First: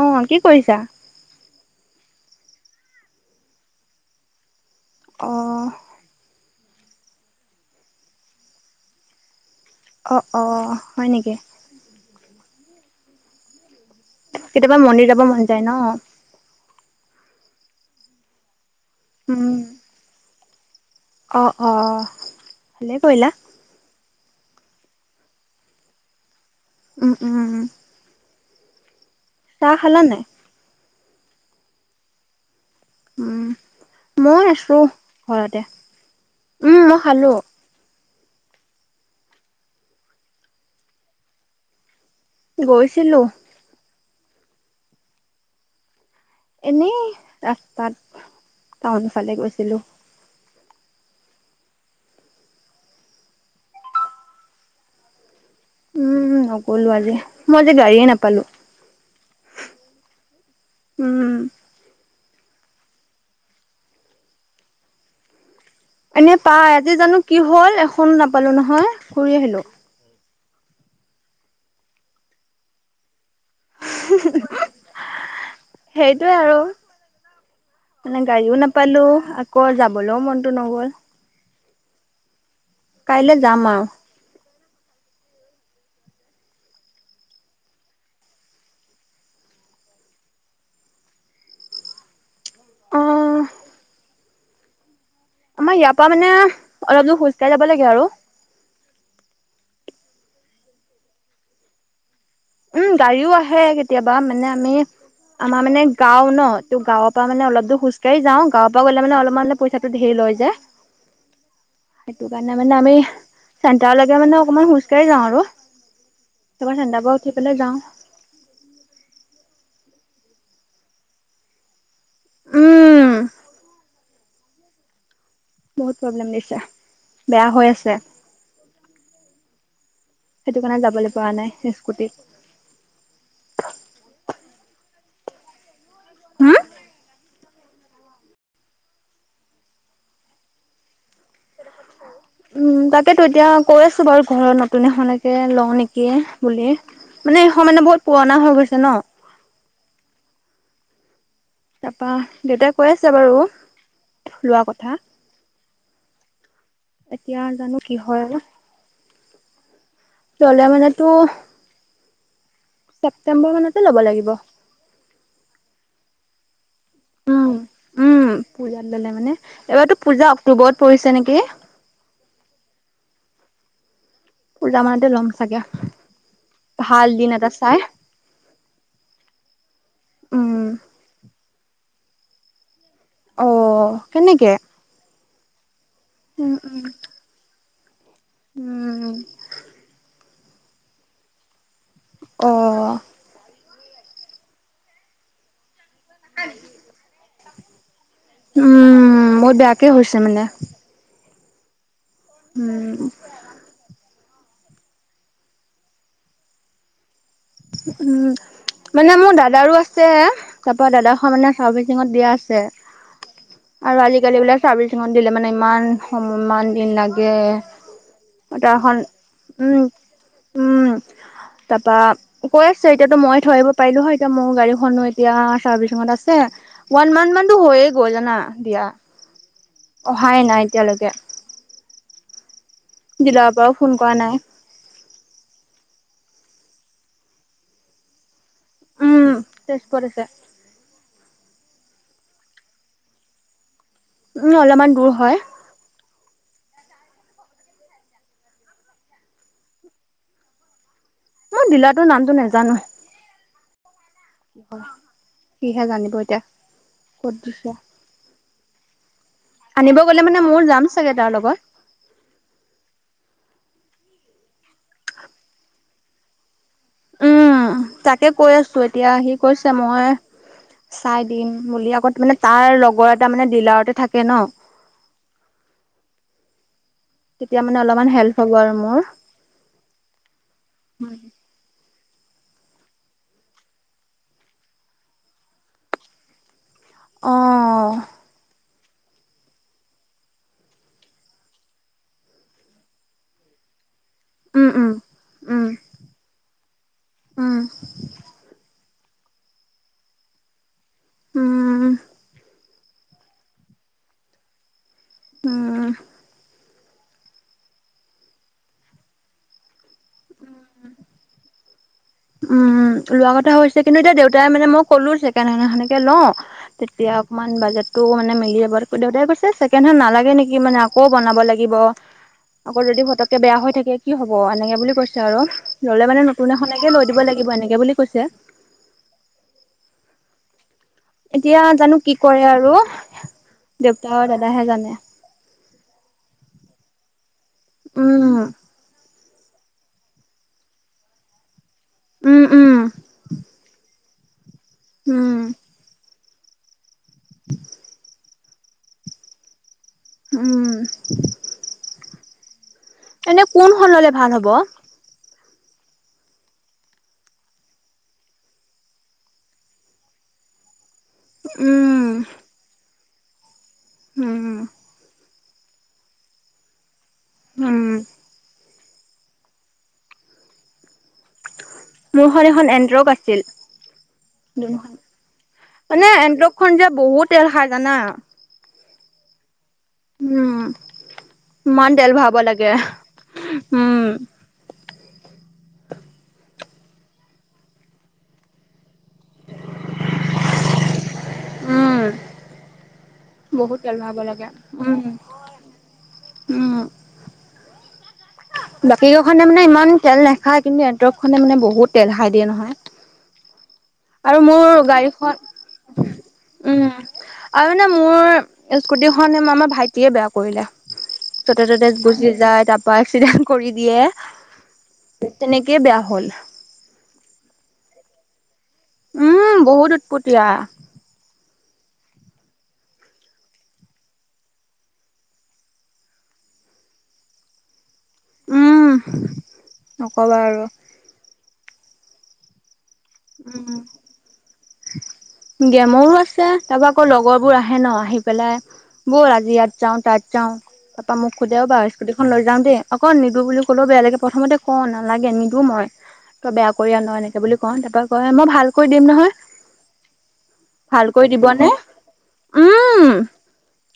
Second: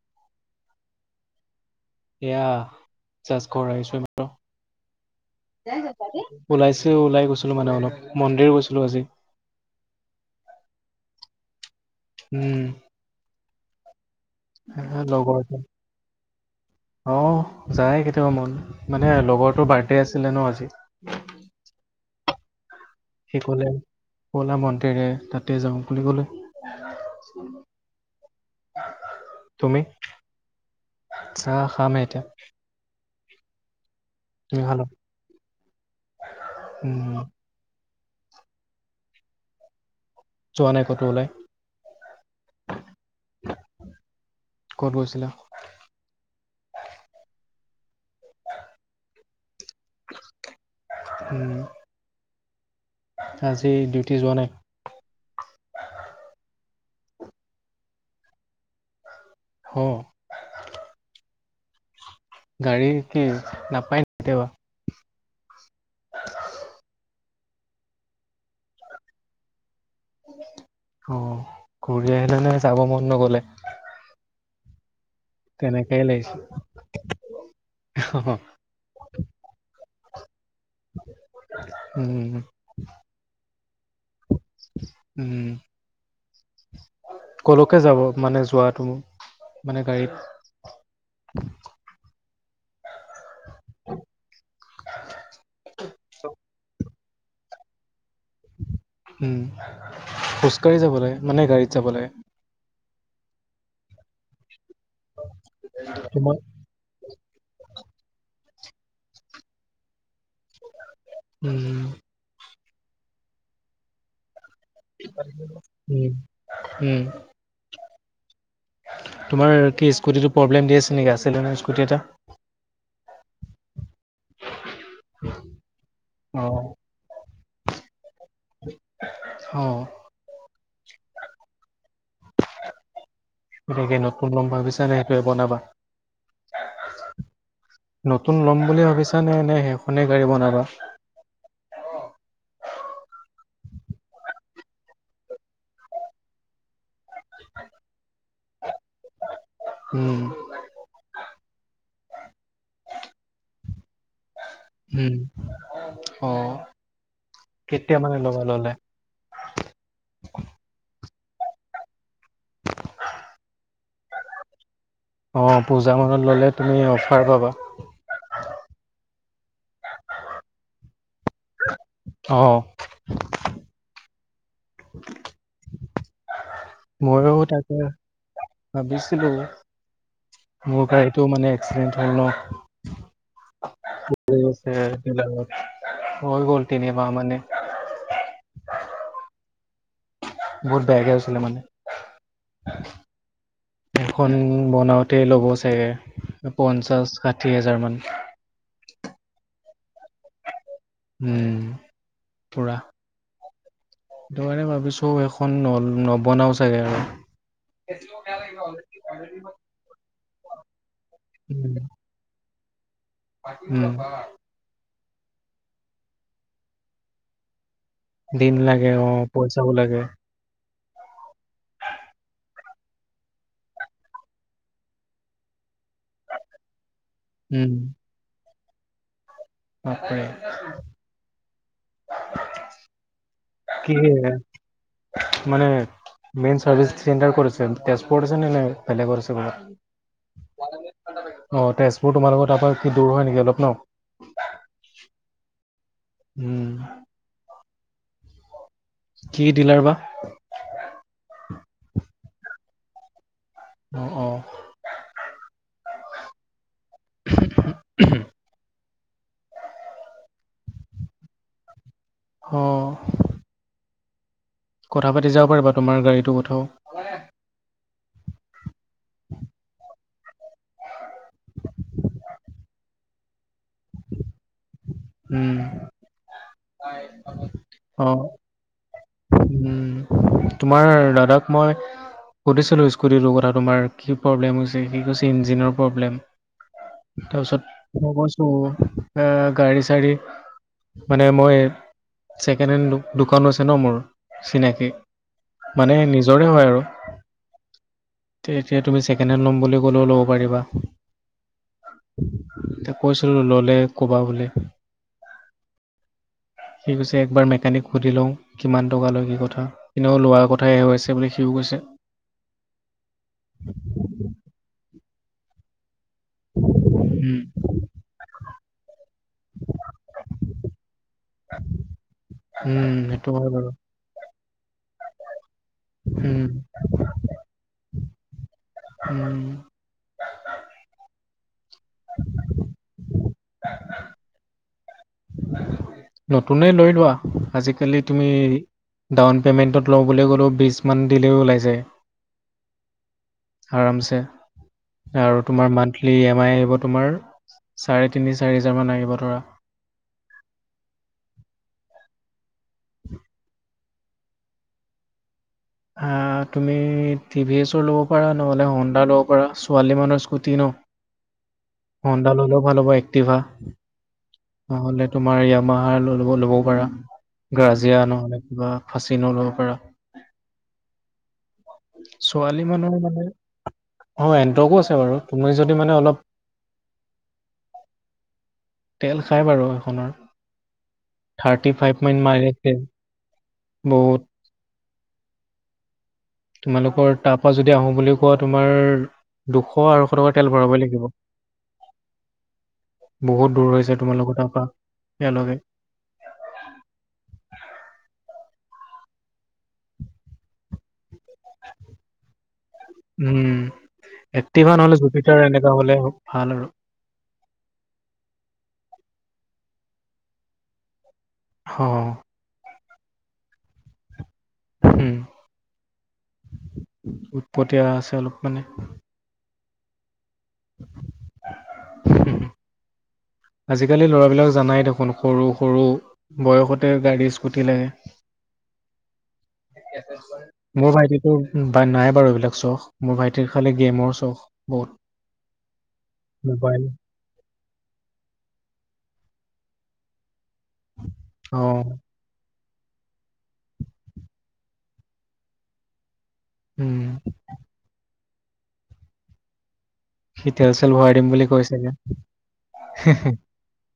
অ', কি কৰিছা? এয়া জাষ্ট কৰাইছো এমাত্ৰ অ', ওলাইছে ওলাই গৈছিলো মানে অলপ, মন্দিৰ গৈছিলো আজি। অ' অ', হয় নেকি? উম। কেতিয়াবা মন্দিৰ যাব লগৰ মন এটা। যায় ন। অ যায় কেতিয়াবা মন, মানে উম, লগৰটো বাৰ্থডে আছিলে ন আজি। অ' অ', ভালে কৰিলা। কলা মন্দিৰে, তাতে যাওঁ বুলি কলে। উম, উম। [unintelligible] চাহ খালা নাই? আচ্ছা, খাৱা নাই এতিয়া। উম, মই তুমি আছো খালা ঘৰতে। উম, মই উম খালো। যোৱা নাই ক'তো ওলাই? গৈছিলো। ক'ত গৈছিলা এনেই ৰাস্তাত টাউন ফালে গৈছিলো উম আজি ডিউটি যোৱা নাই উম নগলো আজি মই যে গাড়ীয়ে নাপালো অ উম গাড়ী কি নাপায় নে কেতিয়াবা এনে পাই আজি জানো কি হল এখনো নাপালো নহয় ঘূৰি আহিলো অ ঘূৰি আহিলে নে যাব মন নগলে [unintelligible] তেনেকাই সেইটোৱে লাগিছে আৰু মানে গাড়ীও নাপালো আকৌ যাবলৈও মনটো নগল উম কাইলে যাম আৰু উম কলৈকে যাব মানে যোৱাটো মানে গাড়ীত [unintelligible] অ আমাৰ ইয়াৰ পৰা মানে অলপ দূৰ খোজ কাঢ়ি যাব লাগে আৰু উম খোজকাঢ়ি যাব লাগে মানে গাড়ীত যাব লাগে উম গাড়ীও আহে কেতিয়াবা মানে আমি আমাৰ মানে গাওঁ তোমাৰ ন ত গাঁওত ত মান অলপ দূৰ খোজকাঢ়ি যাওঁ গাৱৰ পৰা গ'লে মানে অলমানতে পইচাটো ধেই লয় যে উম নে মানে আমি চেন্টাৰলৈকে মানে অকণমান খোজকাঢ়ি যাওঁ আৰু উম, তোমাৰ চেন্টাৰ উম, পৰা উঠি যাওঁ তোমাৰ কি স্কুটিটো প্ৰব্লেম দি আছে নেকি আছিলে নহয় স্কুটি এটা উম [unintelligible] বহুত প্ৰব্লেম দিছে অ', বেয়া হৈ আছে অ', সেইটো কাৰণে যাবলৈ পৰা নাই স্কুটিত হেনেকে নতুন লম ভাবিছা নে সেইটোৱেই বনাবা হম নতুন লম বুলি ভাবিছা না নে সেইখনেই গাড়ী বনাবা অহ উম তাকেতো এতিয়া কৈ আছো বাৰু ঘৰত নতুন এখন লাগে লওঁ নেকি বুলি মানে এই সমানে বহুত পুৰণা হৈ গৈছে ন উম তাৰপা দেউতাই কৈ আছে বাৰু লোৱা কথা অ‌', এতিয়া জানো কি হয় আৰু চলে মানে তু ছেপ্টেম্বৰ মানতে ল'ব লাগিব। অহ, পূজা মানত ল'লে তুমি অফাৰ উম পাবা। উম পূজাত ল'লে মানে এইবাৰতো পূজা অক্টোবৰত পৰিছে নেকি? অহ পূজা মানতে ল'ম চাগে। ভাল দিন মইয়ো এটা তাকে চাই ভাবিছিলো উম। মোৰ গাড়ীটো মানে এক্সিডেন্ট হ'ল ন' অ কেনেকে [unintelligible] হৈ উম গ'ল উম তিনিমাহ মানে। উম বহুত বেয়াকে হৈছিলে মানে। অ', এখন বনাওঁতে ল'ব চাগে পঞ্চাশ, ষাঠি হাজাৰ মান। উম, বহুত বেয়াকে হৈছে মানে। উম পুৰা উম সেইটো কাৰণে ভাবিছো এখন নবনাও চাগে আৰু উম। [unintelligible] মানে মোৰ দাদাৰো আছে তাৰ পৰা দাদা খন মানে চাৰ্ভিচিঙত দিয়া আছে। উম আৰু আজিকালি বোলে চাৰ্ভিচ ছাৰ্ভিচিঙত দিলে মানে ইমান সম ইমান দিন লাগে। দিন লাগে তাৰখন অহ পইচাও উম, লাগে। উম, তা‌পা কৈ আছে এতিয়াতো মই থৈ আহিব পাৰিলো হয় এতিয়া মোৰ গাড়ীখনো এতিয়া চাৰ্ভিচিঙত আছে ওৱান মান্থ মানতো উম হৈয়ে গ'ল জানা দিয়া বাপৰে অহাই নাই এতিয়ালৈকে। ডিলাৰৰ পৰাও ফোন কি মানে কৰা নাই। -মানে মেইন চাৰ্ভিছ চেণ্টাৰ কত আছে তেজপুৰত উম, আছে? তেজপুৰত আছে। [unintelligible] অহ তেজপুৰ তোমালোকৰ তাৰ পৰা কি অলপ দূৰ হয় নেকি নহ? উম, অলপমান দূৰ হয়। উম কি ডিলাৰ বা মই ডিলাটোৰ নামটো নেজানো। অ অহ, সি হে জানিব এতিয়া ক'ত দিছে আনিব গ'লে মানে মইও যাম চাগে তাৰ লগত। হ কথা- পাতি যাব পাৰিবা তোমাৰ গাড়ীটো কথাও উম, তাকে কৈ আছো এতিয়া সি কৈছে মই চাই দিম বুলি তাৰ মানে তাৰ লগৰ এটা মানে ডিলাৰতে থাকে ন' উম তেতিয়া মানে অলপমান অ' হেল্প হ'ব আৰু মোৰ। উম, তোমাৰ দাদাক মই সুধিছিলো স্কুটিটোৰ কথা তোমাৰ কি প্ৰব্লেম হৈছে সি কৈছে ইঞ্জিনৰ প্ৰব্লেম। তাৰপিছত অ', মই কৈছো এ গাড়ী - ছাড়ী মানে মই ছেকেণ্ড হেণ্ড দোকানো আছে ন' মোৰ উম, চিনাকি উম, উম, মানে নিজৰে হয় আৰু উম, [inaudible] তে এতিয়া তুমি ছেকেণ্ড হেণ্ড ল'ম বুলি ক'লেও' লব পাৰিবা। উম এতিয়া কৈছিলো ললে ক'বা বুলি উম সি কৈছে একবাৰ মেকানিক সুধি লওঁ কিমান টকা লয় কি কথা কিন্তু আকৌ লোৱাৰ কথাই হৈ আছে বুলি সিও কৈছে উম লোৱা কথা হৈছে কিন্তু এতিয়া দেউতাই মানে মই ক'লো ছেকেণ্ড হেণ্ড এখন কে লও তেতিয়া উম, অকণমান বাজেটটো মানে মিলি যাব দেউতাই কৈছে ছেকেণ্ড হেড নালাগে নেকি মানে আকৌ বনাব লাগিব আকৌ উম, যদি সেইটো পতককে হয় বেয়া বাৰু। হৈ থাকে কি হব হ'ব এনেকে বুলি কৈছে আৰু ল'লে মানে উম, নতুন এখননেকে লৈ লৈ দিব এনেকে বুলি কৈছে। উম। এতিয়া জানো কি কৰে আৰু দেউতা আৰু দাদাহে জানে। নতুনে লৈ লোৱা আজিকালি তুমি উম ডাউন পে'মেণ্টত লৈ বুলি' ক'লে বিছ মান দিলেই ওলাই যায়। উম উম আৰামছে উম আৰু তোমাৰ মন্তলি ই এম আই এইবোৰত তোমাৰ চাৰে তিনি চাৰি হাজাৰ মান আহিব ধৰা। উম এনে কোন খন ললে ভাল হ'ব অ তুমি টি ভি এছৰ ল'ব পাৰা নহ'লে হন্দা ল'ব পাৰা ছোৱালী মানুহৰ স্কুটি ন [unintelligible] উম হন্দা হ'লেও ভাল হব এক্টিভা উম আমাৰ ইয়ামাহাৰ লব ল'ব পাৰা উম গাজিয়া নহলে কিবা ফাঁচি নল'ব পাৰা মোৰখন ছোৱালী এখন মানুহৰ এনড্ৰক মানে আছিল অ', এণ্টৰ্কো আছে বাৰু তুমি যদি মানে অলপ এনড্ৰকখন যে বহুত তেল খাই জানা। তেল খাই বাৰু সেখনৰ উম থাৰ্টি ইমান ফাইভ তেল মান ভৰাব লাগে মাৰিছে উম বহুত তোমালোকৰ তাৰ পৰা যদি আহো বুলি কোৱা তোমাৰ দুশ আঢ়ৈশ টকাৰ তেল ভৰাবই লাগিব উম বহুত দূৰ তেল হৈছে ভৰাব তোমাৰ লগত লাগে তাৰ পৰা উম ইয়াৰ লৈকে উম বাকী গাওখনে মানে ইমান তেল নাখায় কিন্তু এন্দক খনে মানে বহুত তেল খাই দিয়ে নহয় উম আৰু মোৰ এক্টিভা নহলে গাড়ীখন জুপিটাৰ এনেকা হলে ভাল আৰু উম আৰু মানে মোৰ স্কুটি আমাৰ ভাইটিয়ে বেয়া কৰিলে জতে অ ততে গুজি যায় তাৰ এক্সিডেণ্ট কৰি দিয়ে উম তেনেকেই বেয়া হ'ল। উৎপতীয়া আছে অলপ মানে উম বহুত উৎপতিয়া আজিকালি ল'ৰাবিলাক জানাই দেখোন সৰু সৰু বয়সতে গাড়ী স্কুটি লাগে। উম নকবা আৰু। মোৰ ভাইটিটো নাই বাৰু এইবিলাক চখ মোৰ ভাইটিৰ খালি উম গেমৰ চখ বহুত গেমৰো আছে মোবাইল তাৰপা আকৌ লগৰ বোৰ আহে আহে ন আহি পেলাই ব'ল আজি ইয়াত যাওঁ তাত যাও তাপা মোক অ সোধেও বা স্কুটিখন লৈ যাওঁ দেই অক নিদো বুলি ক'লেও বেয়া লাগে প্ৰথমতে কও নালাগে নিদো মই তই বেয়া কৰি উম আন এনেকে বুলি ক তাৰ পৰা কয় মই ভাল কৰি দিম নহয় সি তেল চেল ভাল ভৰাই কৰি দিম বুলি কয় দিবনে ছাগে হে হে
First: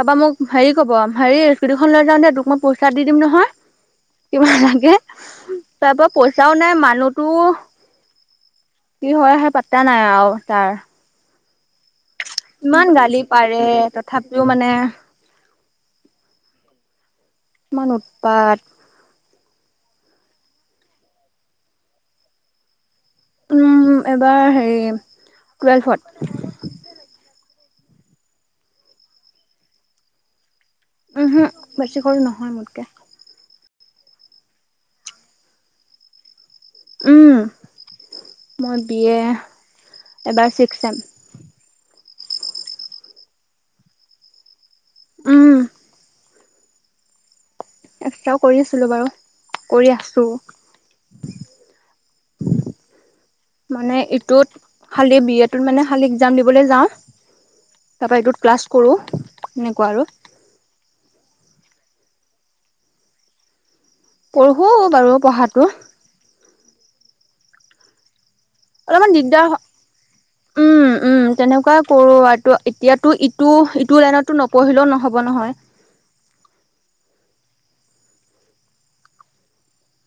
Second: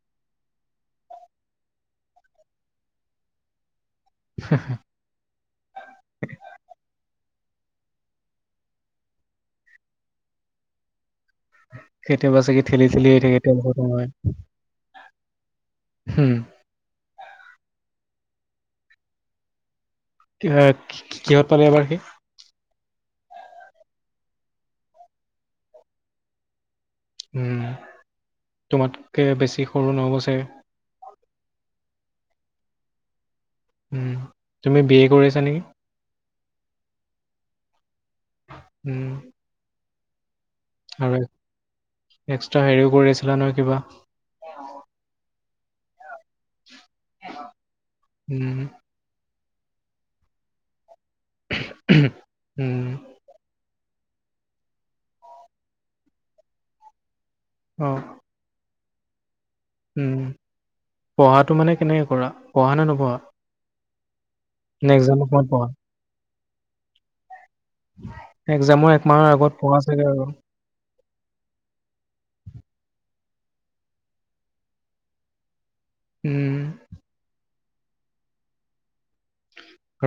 তাৰপা মোক হেৰি কব হেৰি স্কুতি খন লৈ যাওঁ দে তোক মই পইচা দি দিম নহয়। কিমান লাগে তাৰ পৰা পইচাও নাই মানুহতো কি হয় আহে পাতা নাই আৰু তাৰ। কেতিয়াবা চাগে ঠেলি ইমান ঠেলি আহি গালি থাকে তেল পাৰে খতম হয় তথাপিও মানে হম ইমান উৎপাত কিহত পালে এবাৰ সি উম এবাৰ হেৰি টুৱেলভত তোমাতকে বেছি সৰু নহ'ব চাগে উম হুম বেছিকৈ নহয় মোতকে তুমি বি এ কৰি আছা নেকি উম মই বি উম এ এবাৰ ছিক্স এম আৰু এক্সট্ৰা হেৰিও কৰি আছিলা নহয় কিবা উম, অঅঁ এক্সট্ৰা কৰি আছিলো বাৰু কৰি আছো উম মানে ইটোত খালি বি এটোত মানে খালি একজাম দিবলৈ যাওঁ অ তাৰ এইটোত ক্লা কৰোঁ এনেকুৱা আৰু উম পঢ়াটো মানে কেনেকে কৰা পঢ়া নে নপঢ়া পঢ়ো নে বাৰু এক্সামৰ সময়ত পঢ়া পঢ়াটো উ অলপমান দিগদাৰ হয় উম উম তেনেকুৱাই কৰো আৰু এতিয়াতো টো ইটো লাইনততো নপঢ়িলেও নহ'ব নহয় উম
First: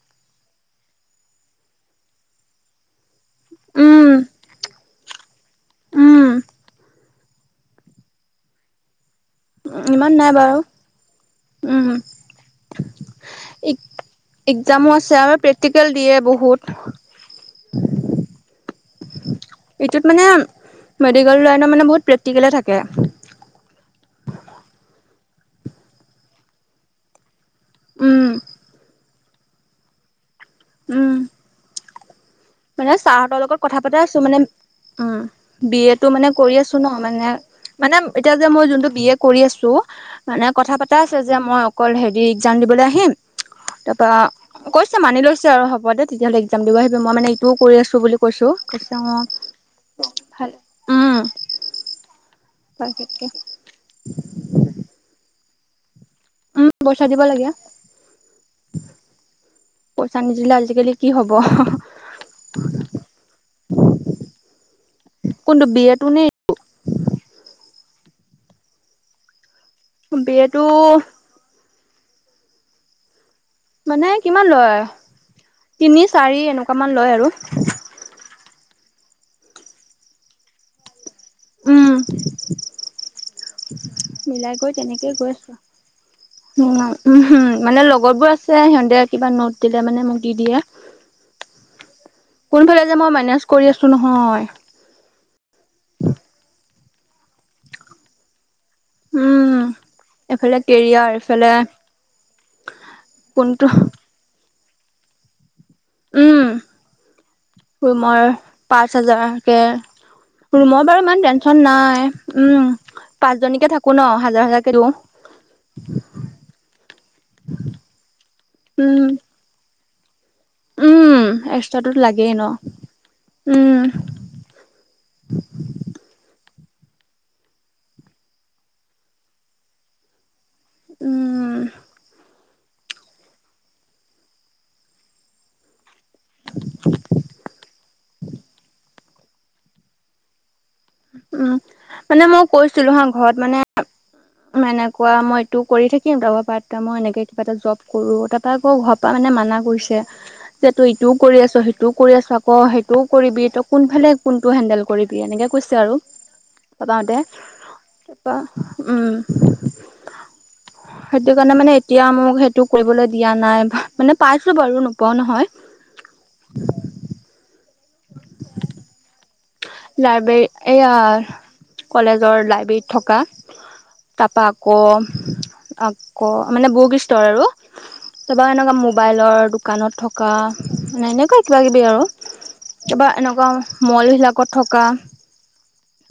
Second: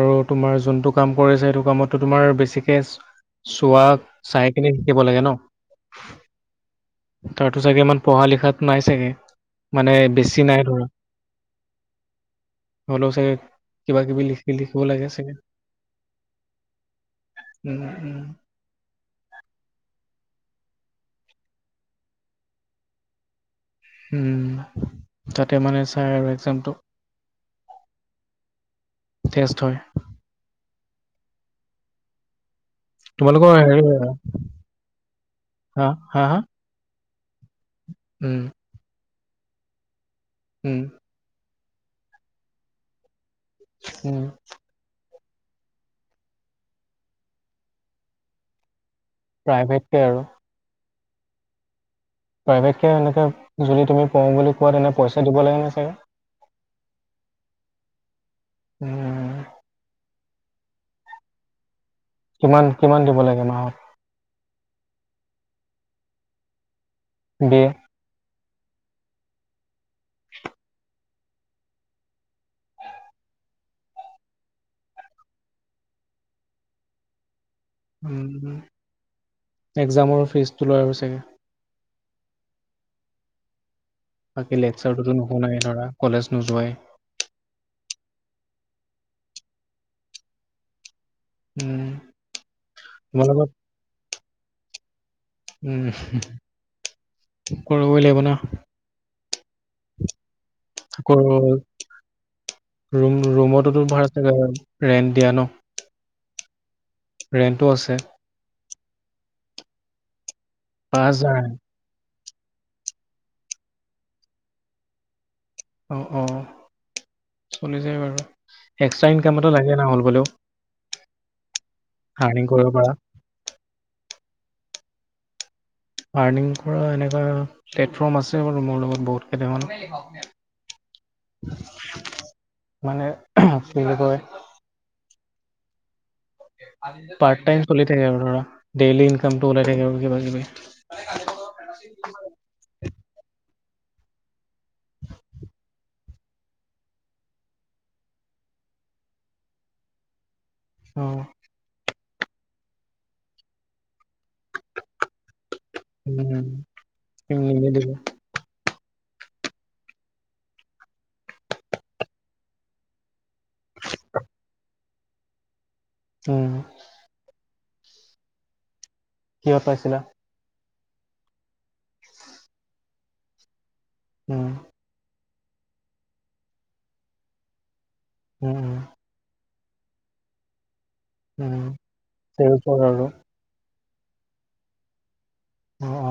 আৰু তোমাৰ যোনটো কাম কৰিছে সেইটো কামতটো তোমাৰ বেছিকে চোৱা উম, চাই কিনে শিকিব লাগে ন উম, তাতো চাগে ইমান পঢ়া লিখাত নাই চাগে মানে ইমান বেছি বাৰু নাই ধৰা উম হ'লেও চাগে কিবা কিবি লিখি লিখিব একজামো লাগে আছে চাগে আৰু প্ৰেক্টিকেল দিয়ে বহুত উম উম এইটোত মানে মেডিকেল লাইনৰ মানে বহুত প্ৰেক্টিকলে থাকে উম তাতে মানে চাই আৰু এক্জামটো উম তেটজ হয় উম মানে ছাৰাহতৰ তোমালোকৰ লগত কথা হেৰি পতা আছো মানে উ বি হা এ তটো হা মানে হা কৰি আছো ন মানে মানে এতিয়া উম যে মই যোনটো বি এ কৰি আছো মানে কথা উম পাতা আছে যে মই অকল হেৰি এক্জাম দিবলৈ আহিম তাৰ পৰা উম কৈছ মানি লৈছ আৰু হ'ব দে তেতিয়াহ'লে এক্জাম দিব আহিব মই মানে এইটোও কৰি আছো বুলি কৈছো তেওঁ প্ৰাইভেটকে আৰু ভাল উম প্ৰাইভেট কে এনেকে পাৰফেক্টকে যদি তুমি পো বুলি কোৱা তেনে পইচা দিব লাগে নে চাগে উম বইচা দিব লাগে উম চানী জিলা আজিকালি কি হ'ব কিমান কিমান দিব লাগে মাহত কোনটো বিয়াতটো নো [unintelligible] বি এ টো মানে কিমান লয় তিনি চাৰি এনেকুৱামান লয় আৰু উ একজামৰ ফিজটো লয় আৰু চাগে উম বাকী মিলাই কৰি লেকচাৰটোতো তেনেকেই গৈ নুশুনাই আছো ধৰা কলেজ নোযোৱাই উমম মানে লগৰ বোৰ আছে যে সিহঁতে কিবা নোট দিলে মানে মোক দি দিয়ে উম কোনফালে যে মই তোমালোকৰ মেনেজ কৰি আছো নহয় উম কৰিবই লাগিব না। উম এইফালে আকৌ কেৰিয়াৰ এইফালে। ৰুম কোনটো ৰুমতোতো ভা় চ ৰেন্ট দিয়া ন। উম ৰেণ্টো আছে ্ ৰুমৰ পাঁচ হাজাৰকৈ ৰুমৰ পাঁচ বাৰু ইমান হাজাৰ টেন্চন নাই। উম পাঁচজনীকে থাকো ন হাজাৰ হাজাৰকে দিওঁ। অ অ চলি যায় বাৰু উম এক্সট্ৰা ইনকামো লাগে ন হ'ল বোলেও। উম এক্সট্ৰাটোতো লাগেই ন কৰিব পৰা উম। আৰ্নিিং কৰা এনেকুৱা প্লেটফৰ্ম আছে বাৰু মোৰ লগত বহুত কেইটামান। উম। মানে কি বুলি কয়। পাৰট টাই চলি থাকে আৰু ধৰা ডেইলি ইনকামটো লাই থাকে কিবা কিবি। উম মানে মই কৈছিলো হা ঘৰত মানে। [unintelligible] এনেকুৱা মই এইটো কৰি থাকিম। তাৰ পৰা পাৰ্ট টাইমো মই এনেকে কিবা এটা জব কৰোঁ, তাৰ পৰা আকৌ ঘৰ পৰা মানে মানা কৰিছে যে তই অ ইটোও কৰি আছ সেইটোও। কৰি আছোঁ আকৌ সেইটোও কৰিবি তই কোনফালে কোনটো হেণ্ডেল কৰিবি এনেকে কৈছে। সে আৰু উম নিমিলিব [unintelligible] তাপা উম সেইটো কাৰণে মানে এতিয়া মোক সেইটো কৰিবলৈ দিয়া নাই মানে পাইছো বাৰু নোপোৱাও নহয়। উম। [unintelligible] কিহঁত পাইছিলা। লাইব্ৰেৰী এইয়া কলেজৰ লাইব্ৰেৰীত থকা তাপা উম আকৌ। আকৌ মানে বুক ষ্টৰ আৰু তাৰপৰা উম এনেকুৱা উম মোবাইলৰ। দোকানত থকা মানে এনেকুৱা কিবা উম কিবি আৰু চেলচৰ আৰু তাৰপৰা এনেকুৱা মল বিলাক অত থকা। অ অ।